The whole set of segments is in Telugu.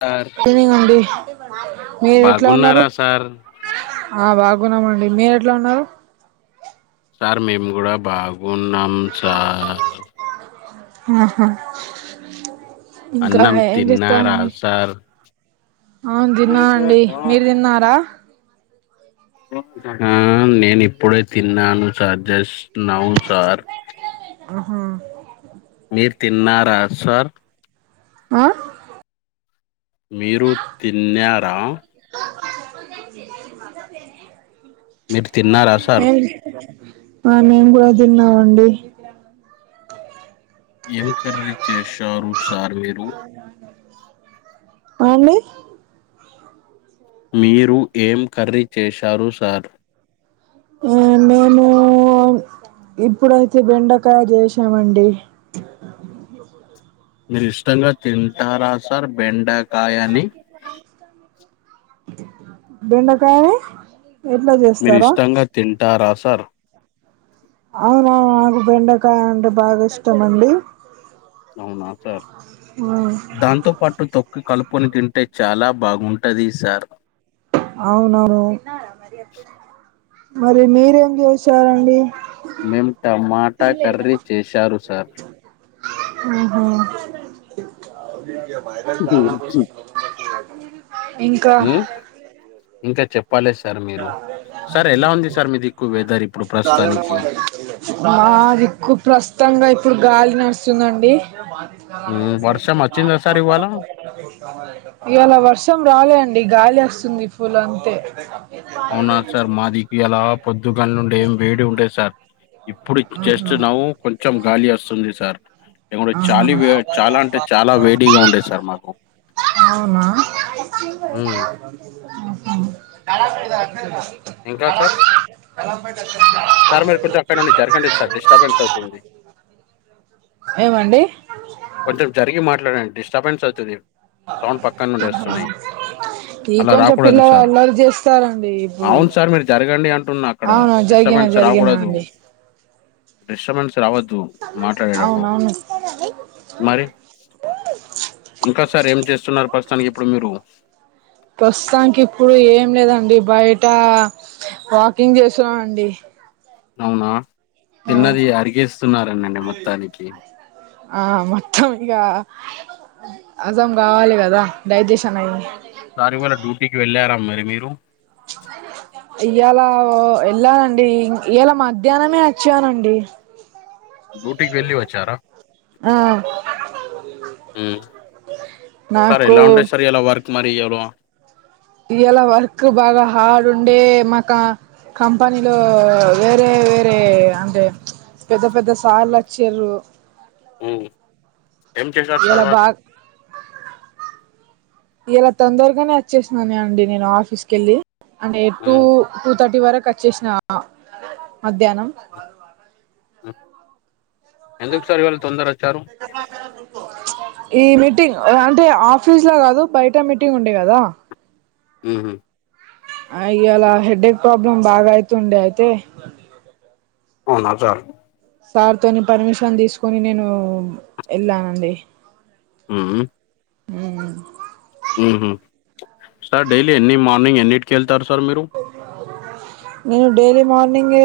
సార్ మీరెట్లా ఉన్నరు బాగున్నారా సార్ ఆ బాగున్నామండి మీరెట్ల ఉన్నరు సార్ మేము గూడా బాగున్నాం సార్ ఆహా ఇంకా అన్నం ఏం చేస్తాళ్ళు తిన్నారా మీర్ సార్ అవును దిన్నా అండి మీర్ తిన్నారా ఆ నేను ఇప్పుడే తిన్నాను సార్ జస్ట్ నౌ సార్ ఉమ్ హ్ మీర్ తిన్నారా సర్ ఆ మీరు తిన్యరా మీరు తిన్నారా సార్ ఏం ఆ మేము కూడ దిన్నామండి ఏం కర్రీ చేశారు సార్ మీరు హా అండి మీరు ఏం కర్రీ చేశారు సార్ మేము ఇప్పుడైతే బెండకాయ చేసామండి మీరు ఇష్టంగా తింటారా సార్ బెండక్ బెండకాయ మీరు ఇష్టంగా తింటారా సార్ అవునా నాకు బెండకాయ అంటే బాగా ఇష్టం అండి అవునా సార్ ఆ దాంతో పాటు తొ కలుపుకొని తింటే చాలా బాగుంటది సార్ అవునవును మరి మీరేం చేసారండి మేము టమాటా కర్రీ చేశారు సార్ ఆహా మా చాల ఉమ్ మ్మ్ ఇంకా చెప్పాలె స సార్ మీరు సార్ ఎలా ఉంది సార్ మీ దిక్కు వెదర్ ఇప్పుడు ప్రస్తుతానికి మాదిక్కు ప్రస్తుతంగా ఇప్పుడు గాలి నడుస్తుందండి ఆ ఉమ్ వర్షం వచ్చిందా సార్ ఇవాళ ఇయాల వర్షం రాలే అండి గాలి వస్తుంది పుల్ అంతే అవునా సార్ మాదికి అలా పొద్దుగన్న నుండే ఏం వేడి ఉండే సార్ ఇప్పుడు జస్ట్ నవ్వు కొంచెం గాలి వస్తుంది సార్ ఇ కూడా చాలీ ఆహా వే చాలా అంటే చాలా వేడిగా ఉండేది సార్ మాకు అవునా ఉమ్ ఇంకా సార్ ఆహా క కయి కబడ్చచోరి ఏమండి కొంచెం జరిగి మాట్లాడండి డిస్టర్బెన్స్ అవుతది ఈ అలా కొంచెం రాకూడదు పిల్లలు సార్ అల్లరి చేస్ అవును సార్ మీరు జరగండి అంటున్న అక్కడ అవును జరిగిన డిస్టర్బెన్స్ జరిగినా రాకూడదు అండి డిస్టర్బెన్స్ రావద్దు మాట్లాడేటప్పుడు డి మరి ఇంకా సార్ ఏం చేస్తున్నారు ప్రస్తుతానికి ఇప్పుడు మీరు ప్రస్తుతానికి ఇప్పుడు ఏం లేదండి బయట వాకింగ్ చేస్తున్నామండి అవునా ఆ తిన్నది అడిగేస్తున్నరండి మొత్తానికి ఆ మొత్తం ఇగా అజం కావాలి కదా డైజెషన్ అయ్యి దాని వల్ల డ్యూటీకి వెళ్ళారా మరి మీరు ఇయాల ఎల్లానండి ఇయాల మధ్యాహ్నమే వచ్చానండి డ్యూటీకి వెళ్లి వచ్చారా ఆ మ్మ్ సరే నాకు ఎలా ఉండే సార్ ఇయల వర్క్ మరి ఎవరో ఇయాల వర్క్ బాగా హార్డ్ ఉండే మాకా కంపనీలో వేరే వేరే అంటే పెద్ద పెద్ద సార్లొచ్చిర్రు మ్మ్ ఏం చేశారు ఇయాల సార్ వాళ్ళు బాగా ఇయాల తొందరగానే వచ్చేసిననే అండి నేను ఆఫీస్ కెళ్ళి అంటే టు ఉమ్. టూ థర్టీ వరకు అచ్చేసిన మధ్యాహ్నం ఎందుకు సార్ ఇవాళ తొందరొచ్చారు [unintelligible] ఈ మీటింగ్ అంటే ఆఫీస్ లో కాదు బయట మీటింగ్ ఉండే గదా ఊహు అ ఈయల హెడ్ఏక్ ప్రాబ్లమ్ బాగా అయితుండె అయితే అవునా సార్ సార్ తోని పర్మిషన్ తీసుకొని నేనూ ఎళ్ళానండి ఊహు ఊ ఊహు సార్ డైలీ ఎన్ని మార్నింగ్ ఎన్నింటికి ఎళ్తారు సార్ మీరు నేను డైలీ మార్నింగూ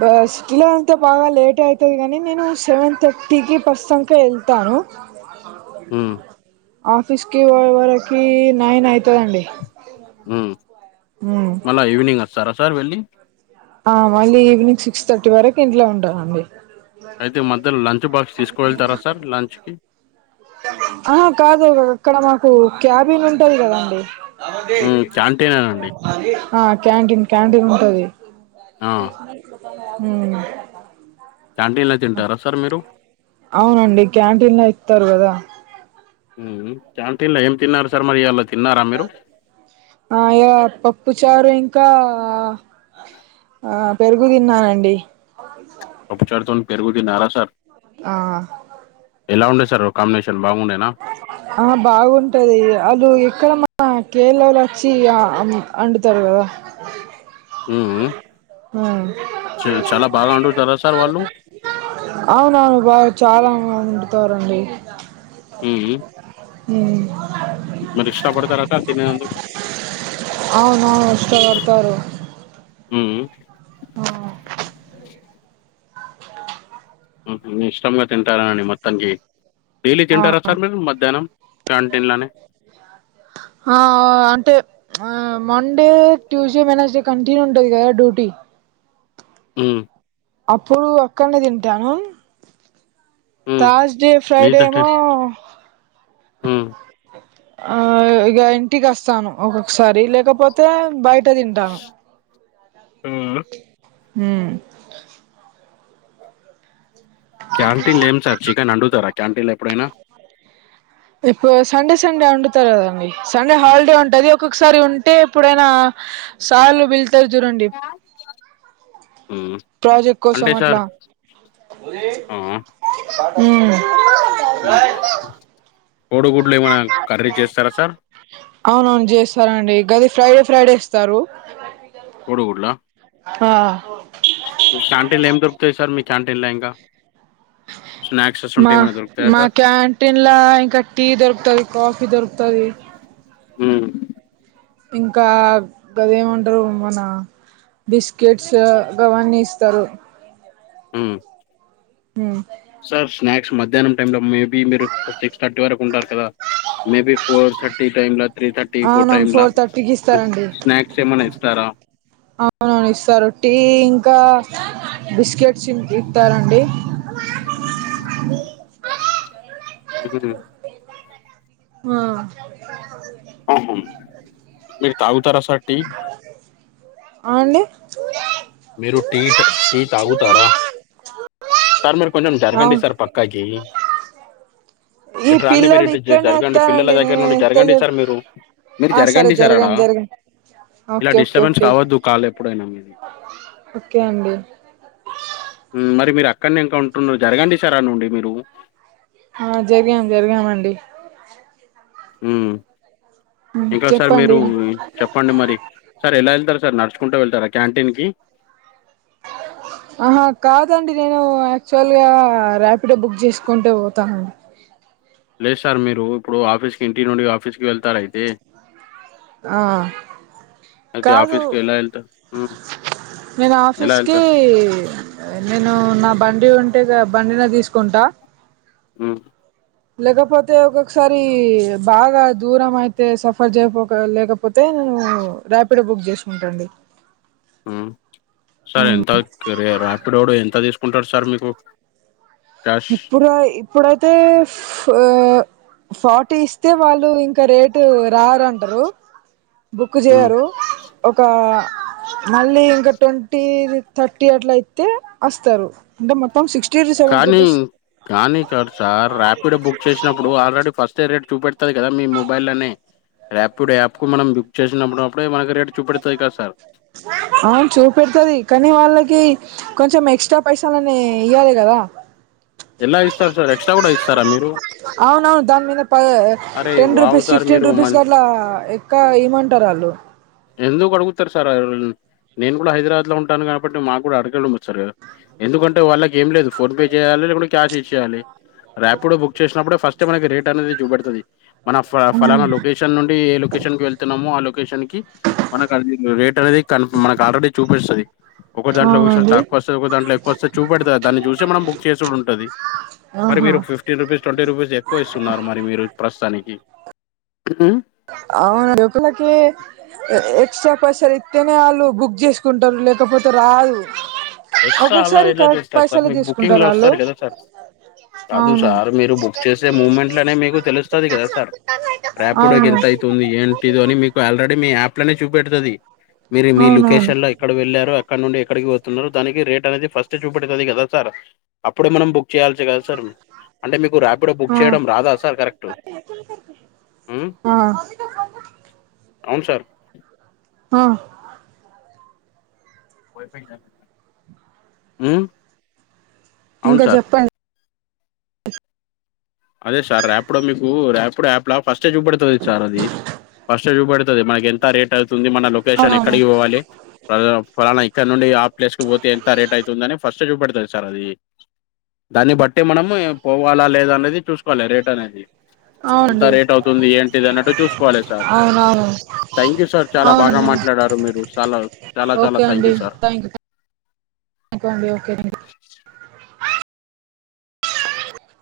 బస్ కిలో అంతే బాగా లేటె అయితది గానీ నేను సెవెన్ థర్టీకి బస్సంకే ఎళ్తాను హ్మ్ ఆఫీస్ కి పోయేవరకి నైన్ అయితదండి ఊమ్ ఊ మళ్ళ ఈవినింగ్ అస్తారా సార్ వెళ్ళి ఆ మళ్ళీ ఈవినింగ్ సిక్స్ థర్టీ వరకు ఇంట్లో ఉంటానండి అయితే మధ్యలో లంచ్ బాక్స్ తీసుకువెళతారా సార్ లంచ్ కి ఆహా కాదు ఇక్కడ మాకు క్యాబిన్ ఉంటది కదండి హ్మ్ క్యాంటీనేనండి ఆ క్యాంటీన్ క్యాంటీన్ ఉంటది ఆ ఊ క్యాంటీన్ల తింటారా సార్ మీరు అవునండి క్యాంటీన్ లో ఇత్తారు గదా ఊమ్ క్యాంటీన్ల ఏం తిన్నారు సార్ మరి ఈయల ఆ యా పప్పు చారు ఇంకా ఆ పెరుగు తిన్నానండి పప్పు చారు తోని పెరుగు తిన్నారా సార్ ఆ ఎలా ఉండే సార్ కాంబినేషన్ బాగుండేనా ఆ బాగుంటది ఆళ్లు ఇక్కడ మన కేరలోళ్ళు వొచ్చి అండుతారు కదా ఊ ఊ వండుతారా సార్ వాళ్ళు అవునవును బాగా చాలా వండుతారండి ఊమ్ మరి ఇష్టపడతారా సార్ తినేందుకు అవునవును ఇష్టపర్తారు ఊమ్ హా ఊహు ఇష్టంగా తింటారా అండి మొత్తం కి డైలీ తింటారా ఆ సార్ మీరు మధ్యాహ్నం క్యాంటీన్ లోనే హా అంటే ఆ మండే ట్యూస్డే వెడ్నెస్డే కంటిన్యూ ఉంటది కదా డ్యూటీ ఊ అప్పుడు అక్కడనే తింటాను హ్మ్ థర్స్‌డే ఫ్రైడే నేమో ఉమ్మ్ ఆ ఇగ ఇంటికి అస్తాను ఒక్కొక్కసారి లేకపోతే బయట్ ట దీంటనా ఉమ్ ఉమ్మ్ క్యాంటీన్లు ఏం సార్ చికెన్ అండుతారా క్యాంటీన్లు ఎప్పుడైనా ఇప్పు సండే సండే వండుతారు గదండీ సండే హాలిడే ఉంటది ఒక్కొక్కసారి ఉంటే ఇప్పుడైనా సార్లు పిల్తాలు జూడండి ఉమ్మ్ ప్రాజెక్ట్ కోసం అట్లా ఆ ఉమ్మ్ ఉమ్మ్ కోడుగుడ్లు ఏమన్నా కర్రీ జేస్తారా సార్ అవునవును జేస్తారండి గది ఫ్రైడే ఫ్రైడే ఇస్తారు కోడుగుడ్లా ఆ మీ క్యాంటీన్లా ఏం దొరుకుతాయి సార్ మీ క్యాంటీన్ల ఇంకా స్నాక్స్ మా అసువంటివి ఏమైనా దొరుకుతాయా మా సార్ క్యాంటీన్లా ఇంకా టీ దొరుకుతది కాఫీ దొరుకుతది ఉమ్మ్ ఇంకా గాదేమంటారు మన బిస్కెట్స్ గావన్నీ ఇస్తారు ఉమ్మ్ ఉమ్మ్ సార్ స్నాక్స్ మధ్యాహ్నం టైంలో మేబీ మీరు సిక్స్ థర్టీ వరకు ఉంటారు కదా మేబీ ఫోర్ థర్టీ టైమ్ లా త్రీ థర్టీ ఫోర్ అవునవును టైమ్ లా థర్టీకి ఉఫ్ ఇస్తారండి స్నాయాక్స్ ఏమన్నా ఇస్తారా అవునవును ఇస్తారు టీ ఇంకా బిస్కెట్స్ ఇ ఇన్ తారండి ఉమ్మ్ ఆ ఆహుమ్ మీరు తాగుతారు అసాట్ ఆ అండి మీరు టీట్ టీ తాగుతారా సార్ మీరు కొంచెం జరగండి అవును సార్ పక్కాకి ఈ ఇటు రండి మీరు పిల్లలు ఇటు జ ఇక్కడనే జరగండి పిల్లల వస్తారండి దగ్గర నేను నుండి ఎంత జరగండి చెప్ సార్ మీరు మీరు ఆ సరే జరగండి సార్ ఆడ జరగండి ఇలా ఓకే ఓకే డిస్టర్బెన్స్ ఓకే కావద్దు కాలు ఎప్పుడైనా మీది ఓకే అండి ఉమ్ మరి మీరు అక్కడనే ఇంకా ఉంటున్నారు జరగండి సార్ ఆడునుండి మీరు ఆ జరిగాం జరిగామండి ఉమ్మ్ మ్ ఇంకా సార్ మీరు చెప్పండి చెప్పండి మరి సార్ ఎలా వెళ్తారు సార్ నడుచుకుంటా వెళ్తారా క్యాంటీన్ కి ఆహా కాదండి నేను యాక్చువల్గా రాపిడో బుక్ జేసుకుంటు వోతాన్ లేదు సార్ మీరు ఇప్పుడు ఆఫీస్ కి ఇంటి నుండి ఆఫీస్ కి వెళ్తారయితే ఆ అయితే కాదు ఆఫీస్కి ఎలా వెళ్తారు ఉమ్, నేను ఎలా ఆఫీస్ కి వెళ్తారు నేను నా బండి ఉంటే ఇగా బండినే తీసుకుంటా ఉమ్మ్ లేకపోతే ఒకోక్కసారి బాగా దూరం అయితే సఫర్ జేయపోక లేకపో పోతే నేను రాపిడో బుక్ జేసుకుంటాండి ఉమ్మ్ ఎంత రాపిడోడు ఎంత తీసుకుంటాడు సార్ మీకు క్యాష్ ఇప్పడు దాయి ఇప్పుడైతే ఫ ఆ ఫార్టీ ఇస్తే వాళ్ళు ఇంక రేటు రాదంటరు బుక్ జేయరు ఒక మళ్ళీ ఇంక ట్వంటీ థర్టీ అట్ల ఇత్తే అస్తరు అంటే మొత్తం సిక్స్టీ టు సెవెంటీ కానీ రూపీస్ కానీ ఇక్కడ సార్ ర్యాపిడో బుక్ చేసినప్పుడు ఆల్రెడీ ఫస్ట్ తె రేట్ చూపెడుతది కదా మీ మొబైల్ లనే, రాపిడో యాప్ కు మనం బుక్ చేసినప్పు అప్పుడే మనక్ రేట్ చూపెడతది కద సార్ అవున్ చూపెడుతది కనీ వాళ్ళకి కొంచెం ఎక్స్ట్రా పైసాలని ఇయ్వాలి గదా ఎలా ఇస్తారు సార్ ఎక్స్ట్రా కూడ ఇస్తారా మీరు అవునవును దాని మీద ప అరే ten wow rupees, sir fifteen మీరు రూపీస్ మన్ గట్లా ఎక్కువ ఇయమంటరు వాళ్ళు ఎందుకు అడుగుతరు సార్ ఆల్, నేను గూడ హైదరాబాద్ ల ఉంటాను గాబట్టి మాగ్గుడ అడగడం వచ్తది గద ఎందుకంటే వాళ్ళకి ఏం లేదు ఫోన్ పే జేయాల లేకుంటే క్యాష్ ఇచ్చేయాలి రాపిడో బుక్ జేసినప్పుడు ఫస్టే మనకి రేట్ అనేది చూపెడతది మన ఫ ఫలానా లొకేషన్ నుండి ఏ లొకేషన్ కి వెళ్తున్నామో ఆ లొకేషన్ కి మనకది రేట్ అనేది కన్ మనకి ఆల్రెడీ చూపిస్తది ఒక దాంట్ల ఒకొక్సారి అవునండి తక్వ వస్తది ఒకోక్దంట్ల ఎక్కువస్తది చూపెడతది దాన్ని జూసే మనం బుక్ చేసుడుం ది మరి మీరు ఆహా ఫ్ ఫిఫ్టీన్ రూపీస్, ట్వంటీ రూపీస్ ఎక్కువ ఇస్తున్నారు మరి మీరు ప్రస్తుతానికి అవును లోపలకి ఎ ఎక్స్ట్రా పైసలు ఇత్తెనే ఆళ్ళు బుక్ జెసుకుంటరు లేకపోతే రాదు ఎక్స్ట్రా అలా ఒక్కొక్కసారి ఎలా కరెక్ట్ చేస్తరు సార్ పైసలు మీకు బుకింగ్ తీసుకుంటారు లో వాళ్ళు వస్తది కదా సార్ కాదు అవును సార్ మీరు బుక్ చేసే మూమెంట్లనే మీకు తెలుస్తది కదా సార్ రాప్ ప్పుడుదాక అవును ఎంత అయితుంది ఏంటిదని మీకు ఆల్రెడీ మీ యాప్ లనే చూపెడుతది. మీరు మీ అవునవును లొకేషన్ ల ఎక్కడ వెళ్ళారో అక్కడ నుండి ఎక్కడికి పోతున్నరో దానికి రేట్ అనేది ఫస్ట్ ఎ చూపెడుతది కదా సార్ అప్పుడే మనం బుక్ చేయల్సే కదా సార్ అంటే మీకు రాపిడో ఆ బుక్ చేయడం రాదా సార్ కరెక్ట్ మ్మ్ ఆ అవును సార్ ఆ ఉమ్ ఇంక జెప్పండి అదే సార్ ర్యాపిడో మీకు ర్యాపిడో యాప్ లా ఫస్టే చూపెడుత్ తది సార్ అది ఫస్ట్ ఎ చూపెడుతది మనకి ఎంత రేట్ అవుతుంది మన లొకేషన్ అవునవును ఎక్కడికి పోవాలే ప ఫలానా ఇక్కడ నుండి ఆ ప్లేస్ కు పోతే ఎంత రేట్ అయితుందని ఫస్ చూపెడుతది సార్ అది, దాన్ని బట్టే మనం పోవాలా లేద అన్నది చూసుకోవాలి రేట్ అనేది ఇంత అవునండి రేట్ అవుతుంది ఏంటిదన్నట్టు చూసుకోవాలె సార్ అవునవును థ్యాంక్ యూ సార్ చాలా బాగా అవునండి మాట్లాడారు మీరు, చాలా చాలా చాలా ఓకే థ్యాంక్ యూ సార్ నుకోండి ఓకె నండి